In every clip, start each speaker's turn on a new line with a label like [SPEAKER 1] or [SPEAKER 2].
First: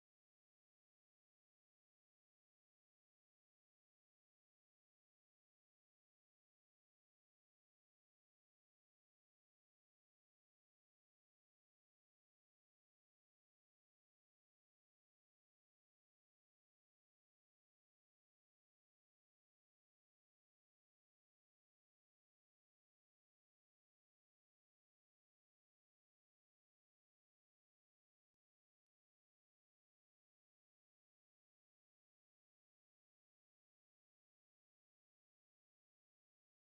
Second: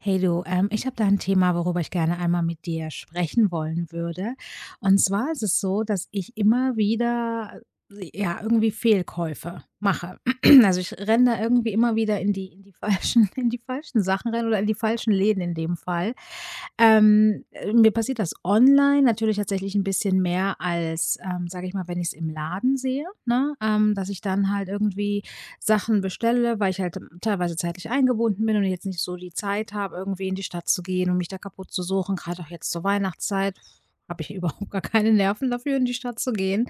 [SPEAKER 1] Hey du, ich habe da ein Thema, worüber ich gerne einmal mit dir sprechen wollen würde. Und zwar ist es so, dass ich immer wieder, ja, irgendwie Fehlkäufe mache. Also, ich renne da irgendwie immer wieder in die falschen in die falschen Sachen rein oder in die falschen Läden in dem Fall. Mir passiert das online natürlich tatsächlich ein bisschen mehr als, sage ich mal, wenn ich es im Laden sehe, ne? Dass ich dann halt irgendwie Sachen bestelle, weil ich halt teilweise zeitlich eingebunden bin und jetzt nicht so die Zeit habe, irgendwie in die Stadt zu gehen und mich da kaputt zu suchen. Gerade auch jetzt zur Weihnachtszeit habe ich überhaupt gar keine Nerven dafür, in die Stadt zu gehen.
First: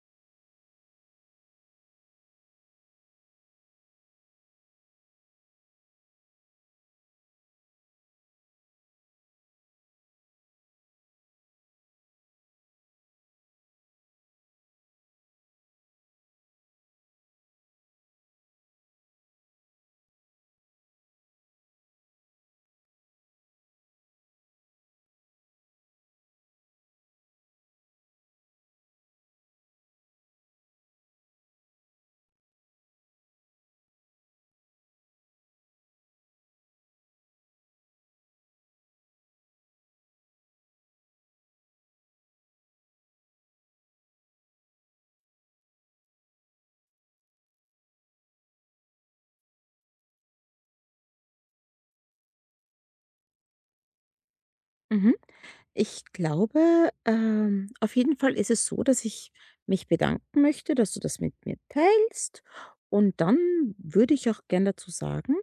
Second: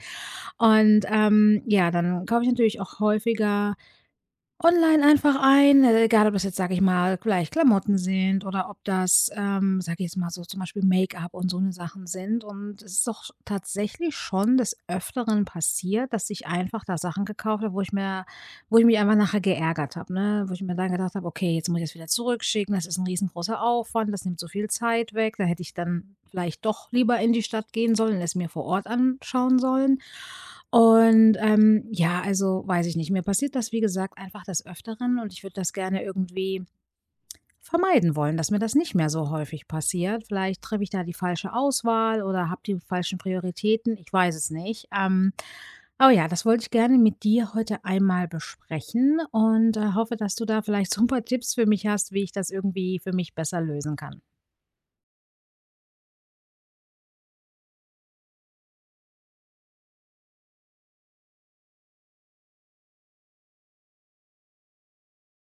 [SPEAKER 1] Und ja, dann kaufe ich natürlich auch häufiger online einfach ein, egal ob das jetzt, sage ich mal, gleich Klamotten sind oder ob das, sage ich jetzt mal so, zum Beispiel Make-up und so eine Sachen sind. Und es ist doch tatsächlich schon des Öfteren passiert, dass ich einfach da Sachen gekauft habe, wo ich mich einfach nachher geärgert habe, ne? Wo ich mir dann gedacht habe: „Okay, jetzt muss ich das wieder zurückschicken. Das ist ein riesengroßer Aufwand. Das nimmt so viel Zeit weg. Da hätte ich dann vielleicht doch lieber in die Stadt gehen sollen, es mir vor Ort anschauen sollen.“ Und, ja, also, weiß ich nicht. Mir passiert das, wie gesagt, einfach des Öfteren und ich würde das gerne irgendwie vermeiden wollen, dass mir das nicht mehr so häufig passiert. Vielleicht treffe ich da die falsche Auswahl oder habe die falschen Prioritäten. Ich weiß es nicht. Aber ja, das wollte ich gerne mit dir heute einmal besprechen und hoffe, dass du da vielleicht so ein paar Tipps für mich hast, wie ich das irgendwie für mich besser lösen kann.
[SPEAKER 2] Mhm. Ich glaube, auf jeden Fall ist es so, dass ich mich bedanken möchte, dass du das mit mir teilst. Und dann würde ich auch gern dazu sagen,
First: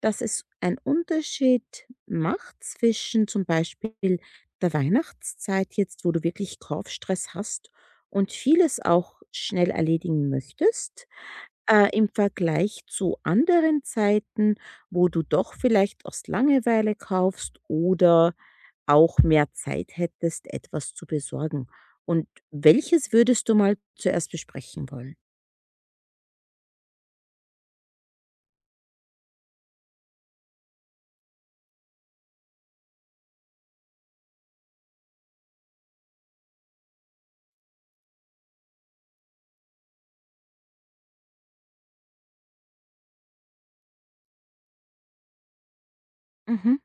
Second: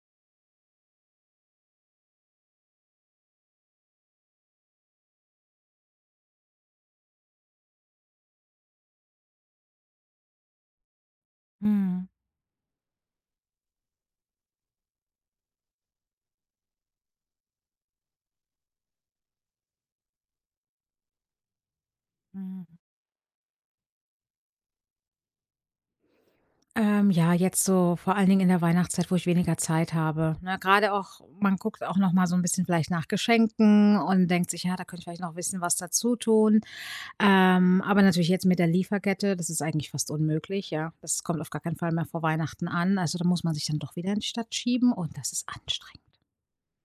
[SPEAKER 2] dass es einen Unterschied macht zwischen zum Beispiel der Weihnachtszeit jetzt, wo du wirklich Kaufstress hast und vieles auch schnell erledigen möchtest,
[SPEAKER 1] Mhm,
[SPEAKER 2] im Vergleich zu anderen Zeiten, wo du doch vielleicht aus Langeweile kaufst oder auch mehr Zeit hättest, etwas zu besorgen. Und
[SPEAKER 1] mhm.
[SPEAKER 2] welches würdest du mal zuerst besprechen wollen?
[SPEAKER 1] Ja, jetzt so vor allen Dingen in der Weihnachtszeit, wo ich weniger Zeit habe, ne? Gerade auch, man guckt auch noch mal so ein bisschen vielleicht nach Geschenken und denkt sich: „Ja, da könnte ich vielleicht noch ein bisschen was dazu tun. Aber natürlich jetzt mit der Lieferkette, das ist eigentlich fast unmöglich, ja. Das kommt auf gar keinen Fall mehr vor Weihnachten an. Also, da muss man sich dann doch wieder in die Stadt schieben und das ist anstrengend.
[SPEAKER 2] Mhm.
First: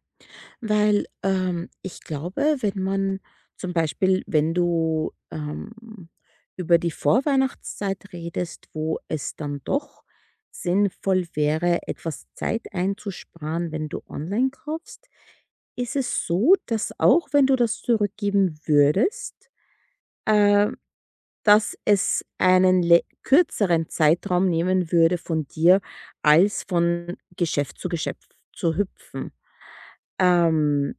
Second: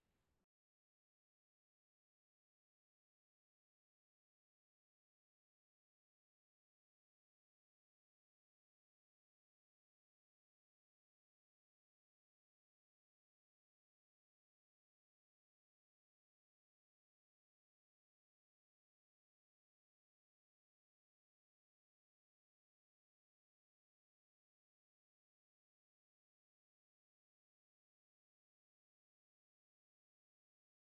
[SPEAKER 2] Weil, ich glaube, wenn man zum Beispiel, wenn du, über die Vorweihnachtszeit redest, wo es dann doch sinnvoll wäre, etwas Zeit einzusparen, wenn du online kaufst, ist es so, dass auch wenn du das zurückgeben würdest, äh dass es einen lä kürzeren Zeitraum nehmen würde, von dir als von Geschäft zu hüpfen. Ähm,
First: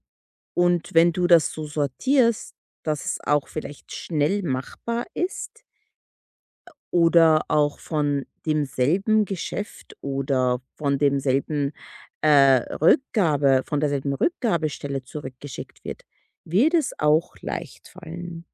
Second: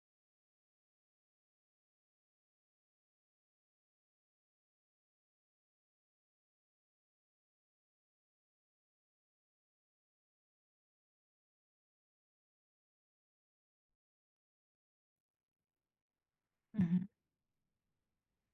[SPEAKER 2] und wenn du das so sortierst, dass es auch vielleicht schnell machbar ist oder auch von demselben Geschäft oder von demselben, Rückgabe von derselben Rückgabestelle zurückgeschickt wird, wird es
[SPEAKER 1] Mhm.
[SPEAKER 2] auch leicht fallen.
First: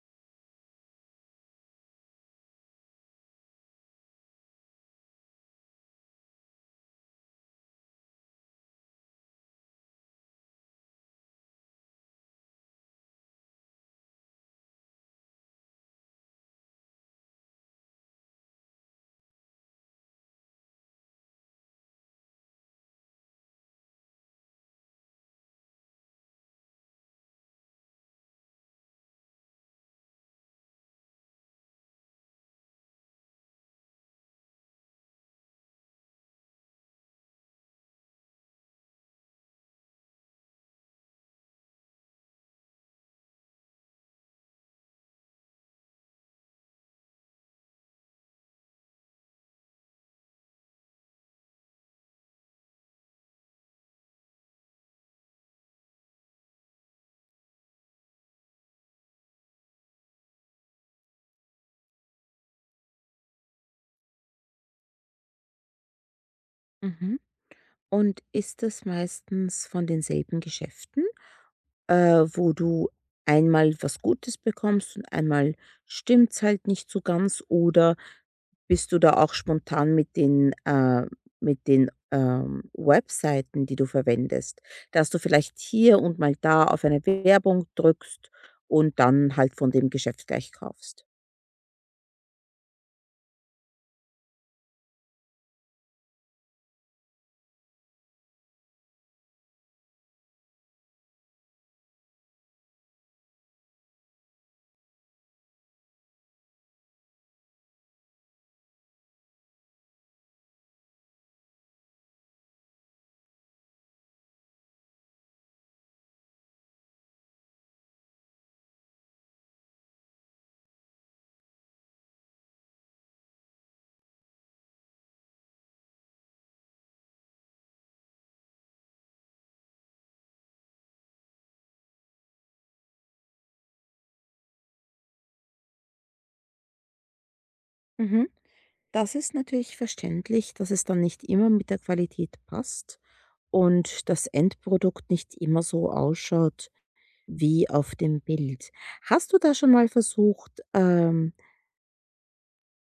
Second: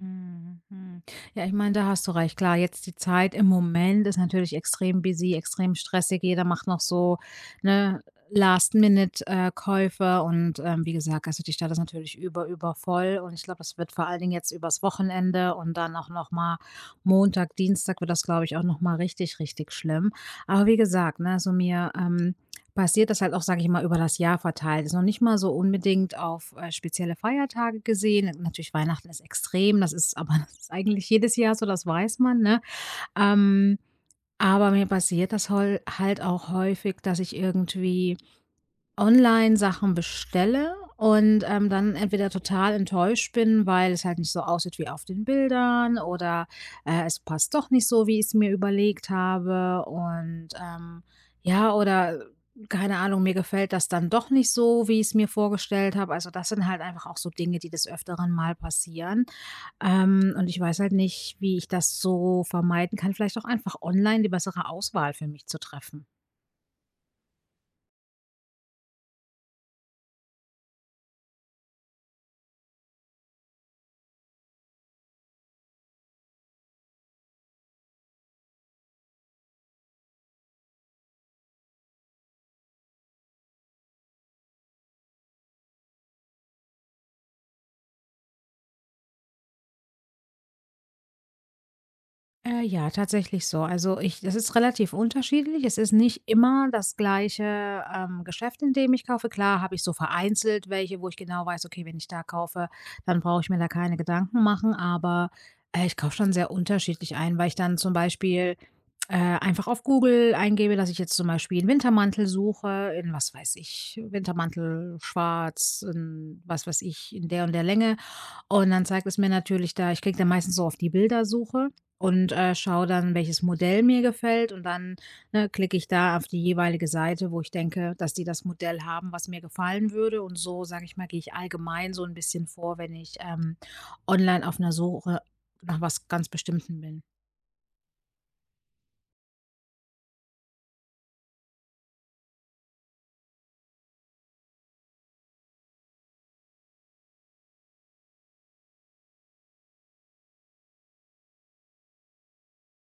[SPEAKER 1] Mhm, mhm. Ja, ich meine, da hast du recht. Klar, jetzt die Zeit im Moment ist natürlich extrem busy, extrem stressig. Jeder macht noch so, ne, Last-Minute-Käufe und, wie gesagt, also, die Stadt ist natürlich übervoll und ich glaube, das wird vor allen Dingen jetzt übers Wochenende und dann auch noch mal Montag, Dienstag wird das, glaube ich, auch noch mal richtig, richtig schlimm. Aber wie gesagt, ne, so mir, passiert das halt auch, sage ich mal, über das Jahr verteilt. Ist noch nicht mal so unbedingt auf, spezielle Feiertage gesehen. Natürlich Weihnachten ist extrem, das ist aber das ist eigentlich jedes Jahr so, das weiß man, ne? Ähm, aber mir passiert das hol halt auch häufig, dass ich irgendwie Online-Sachen bestelle und, dann entweder total enttäuscht bin, weil es halt nicht so aussieht wie auf den Bildern oder, es passt doch nicht so, wie ich es mir überlegt habe und, ja, oder keine Ahnung, mir gefällt das dann doch nicht so, wie ich es mir vorgestellt habe. Also, das sind halt einfach auch so Dinge, die des Öfteren mal passieren. Und ich weiß halt nicht, wie ich das so vermeiden kann, vielleicht auch einfach online die bessere Auswahl für mich zu treffen.
[SPEAKER 2] Mhm. Und ist das meistens von denselben Geschäften, wo du einmal was Gutes bekommst und einmal stimmt's halt nicht so ganz? Oder bist du da auch spontan mit den Webseiten, die du verwendest, dass du vielleicht hier und mal da auf eine Werbung drückst und dann halt von dem Geschäft gleich kaufst?
[SPEAKER 1] Ja, tatsächlich so. Also, ich, das ist relativ unterschiedlich. Es ist nicht immer das gleiche, Geschäft, in dem ich kaufe. Klar habe ich so vereinzelt welche, wo ich genau weiß: „Okay, wenn ich da kaufe, dann brauche ich mir da keine Gedanken machen“, aber, ich kaufe schon sehr unterschiedlich ein, weil ich dann zum Beispiel, einfach auf Google eingebe, dass ich jetzt zum Beispiel einen Wintermantel suche in, was weiß ich, Wintermantel schwarz in, was weiß ich, in der und der Länge. Und dann zeigt es mir natürlich da, ich klicke dann meistens so auf die Bildersuche und, schaue dann, welches Modell mir gefällt und dann, ne, klicke ich da auf die jeweilige Seite, wo ich denke, dass die das Modell haben, was mir gefallen würde. Und so, sage ich mal, gehe ich allgemein so ein bisschen vor, wenn ich, online auf einer Suche nach was ganz Bestimmtem bin.
[SPEAKER 2] Mhm. Das ist natürlich verständlich, dass es dann nicht immer mit der Qualität passt und das Endprodukt nicht immer so ausschaut wie auf dem Bild. Hast du da schon mal versucht,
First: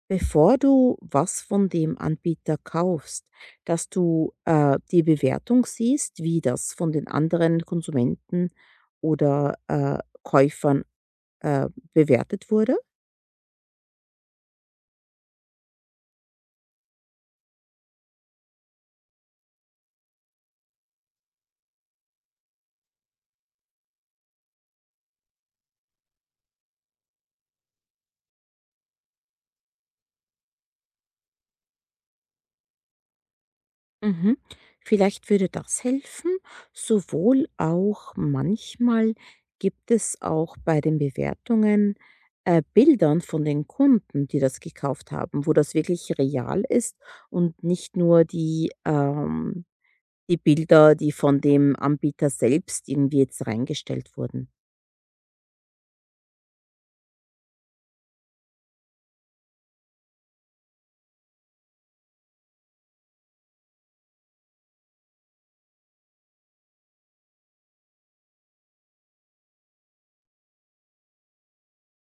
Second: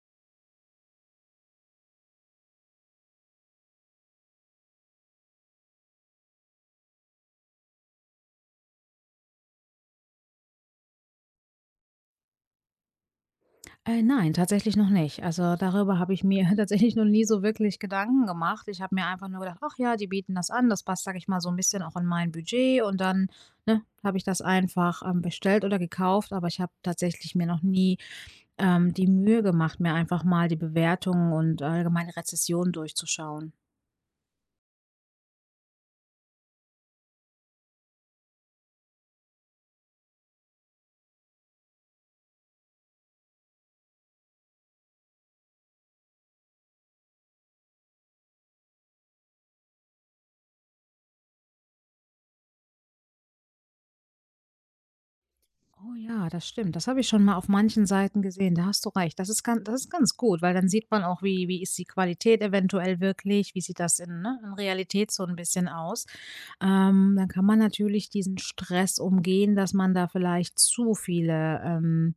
[SPEAKER 2] bevor du was von dem Anbieter kaufst, dass du, die Bewertung siehst, wie das von den anderen Konsumenten oder, Käufern, äh, bewertet wurde?
[SPEAKER 1] Nein, tatsächlich noch nicht. Also, darüber habe ich mir tatsächlich noch nie so wirklich Gedanken gemacht. Ich habe mir einfach nur gedacht: „Ach ja, die bieten das an, das passt, sage ich mal, so ein bisschen auch in mein Budget“ und dann, ne, habe ich das einfach, bestellt oder gekauft, aber ich habe tatsächlich mir noch nie die Mühe gemacht, mir einfach mal die Bewertungen und allgemeine Rezessionen durchzuschauen.
[SPEAKER 2] Mhm. Vielleicht würde das helfen. Sowohl auch manchmal gibt es auch bei den Bewertungen Bildern von den Kunden, die das gekauft haben, wo das wirklich real ist und nicht nur die, die Bilder, die von dem Anbieter selbst irgendwie jetzt reingestellt wurden.
[SPEAKER 1] Oh ja, das stimmt. Das habe ich schon mal auf manchen Seiten gesehen. Da hast du recht. Das ist ganz gut, weil dann sieht man auch, wie, wie ist die Qualität eventuell wirklich, wie sieht das in, ne, in Realität so ein bisschen aus. Dann kann man natürlich diesen Stress umgehen, dass man da vielleicht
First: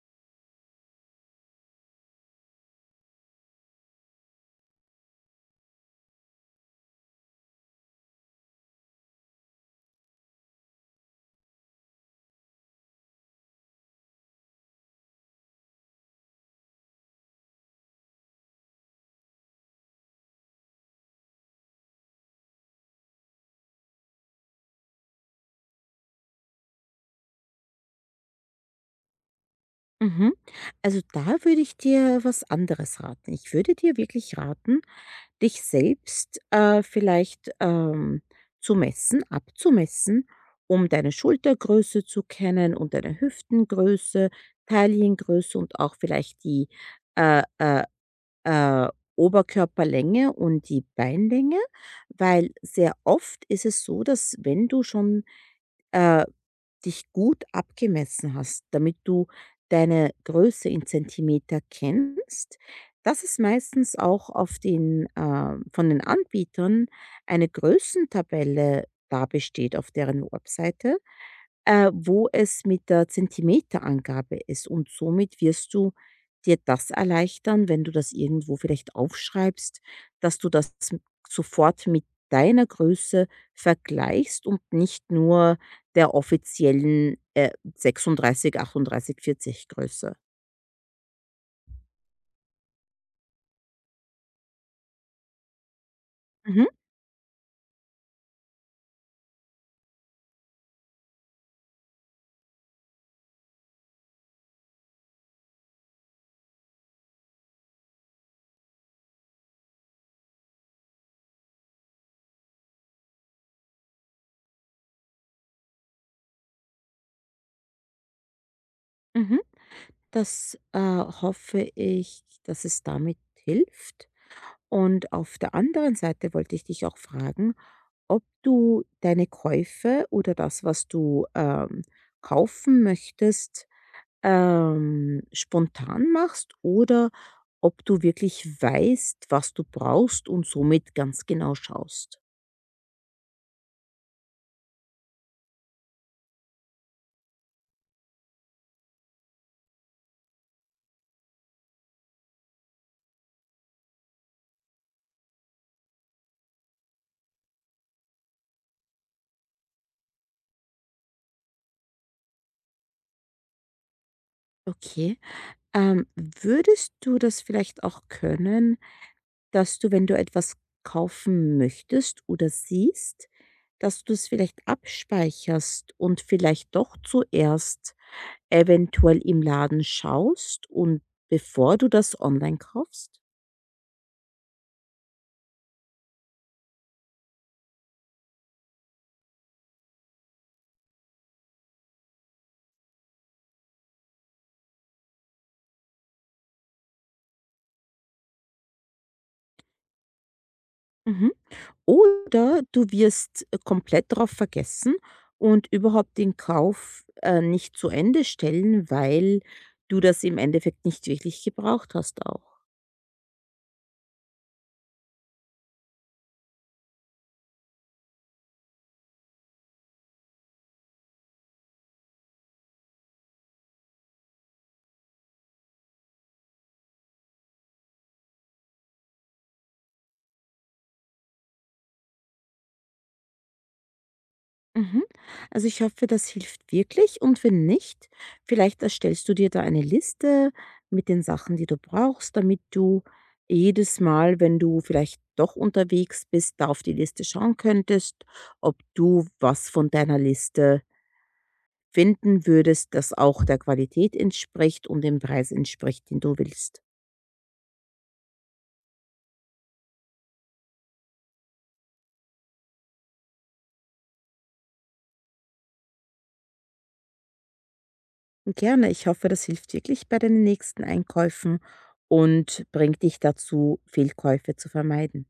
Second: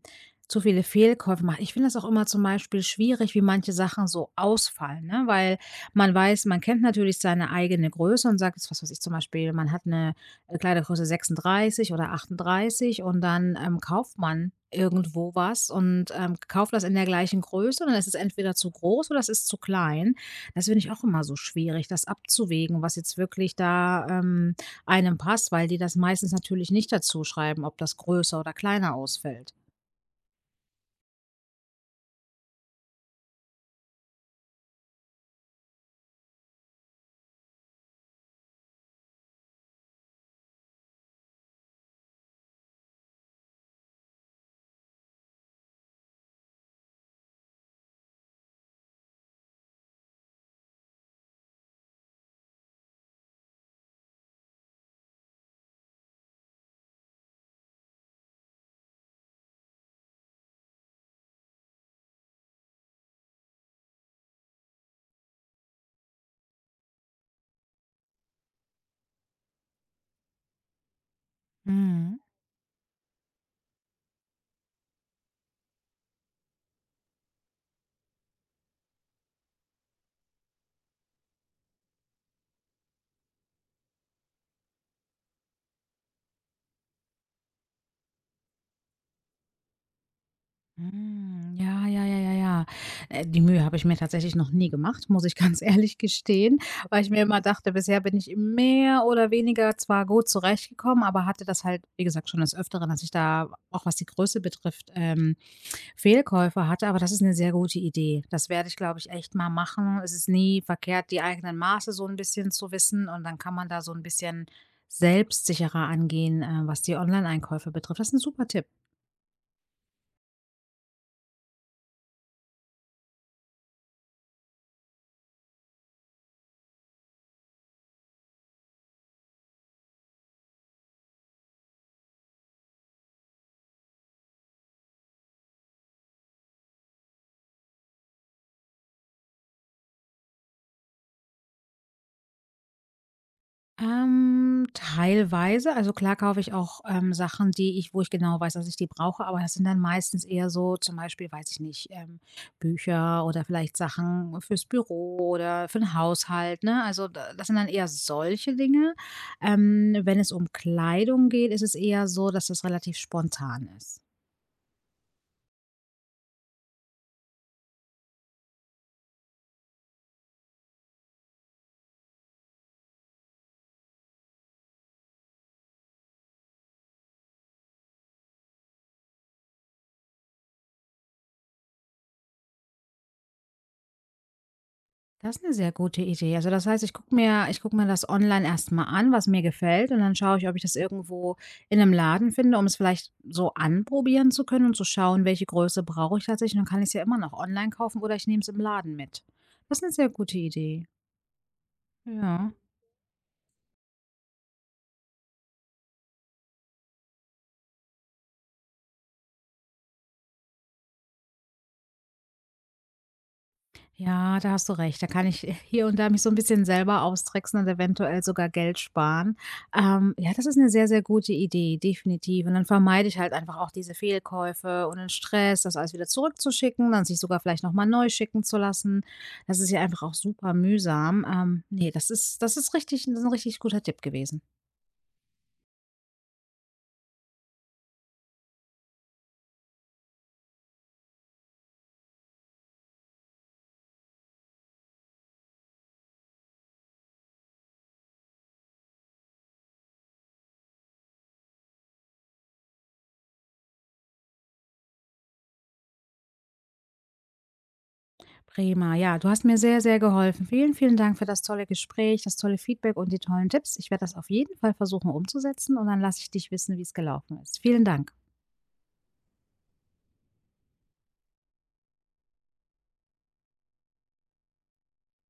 [SPEAKER 1] zu viele Fehlkäufe macht. Ich finde das auch immer zum Beispiel schwierig, wie manche Sachen so ausfallen, ne? Weil man weiß, man kennt natürlich seine eigene Größe und sagt, jetzt, was weiß ich zum Beispiel, man hat eine Kleidergröße 36 oder 38 und dann, kauft man irgendwo was und, kauft das in der gleichen Größe und dann ist es entweder zu groß oder es ist zu klein. Das finde ich auch immer so schwierig, das abzuwägen, was jetzt wirklich da, einem passt, weil die das meistens natürlich nicht dazu schreiben, ob das größer oder kleiner ausfällt.
[SPEAKER 2] Mhm. Also da würde ich dir was anderes raten. Ich würde dir wirklich raten, dich selbst, vielleicht, zu messen abzumessen, um deine Schultergröße zu kennen und deine Hüftengröße, Taillengröße und auch vielleicht die, äh, äh, äh, Oberkörperlänge und die Beinlänge, weil sehr oft ist es so, dass wenn du schon, äh dich gut abgemessen hast, damit du deine Größe in Zentimeter kennst. Das ist meistens auch auf den, von den Anbietern eine Größentabelle da besteht auf deren Webseite,
[SPEAKER 1] Mhm.
[SPEAKER 2] wo es mit der Zentimeterangabe ist. Und somit wirst du dir das erleichtern, wenn du das irgendwo vielleicht aufschreibst, dass du das sofort mit deiner Größe vergleichst und nicht nur der offiziellen 36, 38, 40 Größe.
[SPEAKER 1] Hm, ja, ja, ja, ja, ja. Die Mühe habe ich mir tatsächlich noch nie gemacht, muss ich ganz ehrlich gestehen,
[SPEAKER 2] Mhm,
[SPEAKER 1] weil ich mir immer dachte, bisher bin ich mehr oder weniger zwar gut zurechtgekommen, aber hatte das halt, wie gesagt, schon des Öfteren, dass ich da, auch was die Größe betrifft, Fehlkäufe hatte. Aber das ist eine sehr gute Idee. Das werde ich, glaube ich, echt mal machen. Es ist nie verkehrt, die eigenen Maße so ein bisschen zu wissen und dann kann man da so ein bisschen selbstsicherer angehen, was die Online-Einkäufe betrifft. Das ist ein super Tipp.
[SPEAKER 2] mhm. Das hoffe ich, dass es damit hilft. Und auf der anderen Seite wollte ich dich auch fragen, ob du deine Käufe oder das, was du, kaufen möchtest, spontan machst oder ob du wirklich weißt, was du brauchst und somit ganz genau schaust.
[SPEAKER 1] Teilweise. Also klar kaufe ich auch, Sachen, die ich, wo ich genau weiß, dass ich die brauche, aber das sind dann meistens eher so zum Beispiel, weiß ich nicht, Bücher oder vielleicht Sachen fürs Büro oder für den Haushalt, ne? Also, da, das sind dann eher solche Dinge. Wenn es um Kleidung geht, ist es eher so, dass das relativ spontan ist.
[SPEAKER 2] Okay. Würdest du das vielleicht auch können, dass du, wenn du etwas kaufen möchtest oder siehst, dass du es vielleicht abspeicherst und vielleicht doch zuerst eventuell im Laden schaust und bevor du das online kaufst?
[SPEAKER 1] Das ist eine sehr gute Idee. Also, das heißt, ich gucke mir das online erstmal an, was mir gefällt, und dann schaue ich, ob ich das irgendwo in einem Laden finde, um es vielleicht so anprobieren zu können und zu schauen, welche Größe brauche ich tatsächlich. Dann kann ich es ja immer noch online kaufen oder ich nehme es im Laden mit. Das ist eine sehr gute Idee,
[SPEAKER 2] Mhm.
[SPEAKER 1] ja.
[SPEAKER 2] Oder du wirst komplett darauf vergessen und überhaupt den Kauf, nicht zu Ende stellen, weil du das im Endeffekt nicht wirklich gebraucht hast auch.
[SPEAKER 1] Ja, da hast du recht. Da kann ich hier und da mich so ein bisschen selber austricksen und eventuell sogar Geld sparen. Ja, das ist eine sehr, sehr gute Idee, definitiv. Und dann vermeide ich halt einfach auch diese Fehlkäufe und den Stress, das alles wieder zurückzuschicken, dann sich sogar vielleicht noch mal neu schicken zu lassen. Das ist ja einfach auch super mühsam. Ne, das ist, das ist richtig 'n 'n richtig guter Tipp gewesen.
[SPEAKER 2] Mhm. Also ich hoffe, das hilft wirklich und wenn nicht, vielleicht erstellst du dir da eine Liste mit den Sachen, die du brauchst, damit du jedes Mal, wenn du vielleicht doch unterwegs bist, da auf die Liste schauen könntest, ob du was von deiner Liste finden würdest, das auch der Qualität entspricht und dem Preis entspricht, den du willst.
[SPEAKER 1] Prima. Ja, du hast mir sehr, sehr geholfen. Vielen, vielen Dank für das tolle Gespräch, das tolle Feedback und die tollen Tipps. Ich werde das auf jeden Fall versuchen umzusetzen und dann lasse ich dich wissen, wie es gelaufen ist. Vielen Dank.
[SPEAKER 2] Und gerne, ich hoffe, das hilft wirklich bei deinen nächsten Einkäufen und bringt dich dazu, Fehlkäufe zu vermeiden.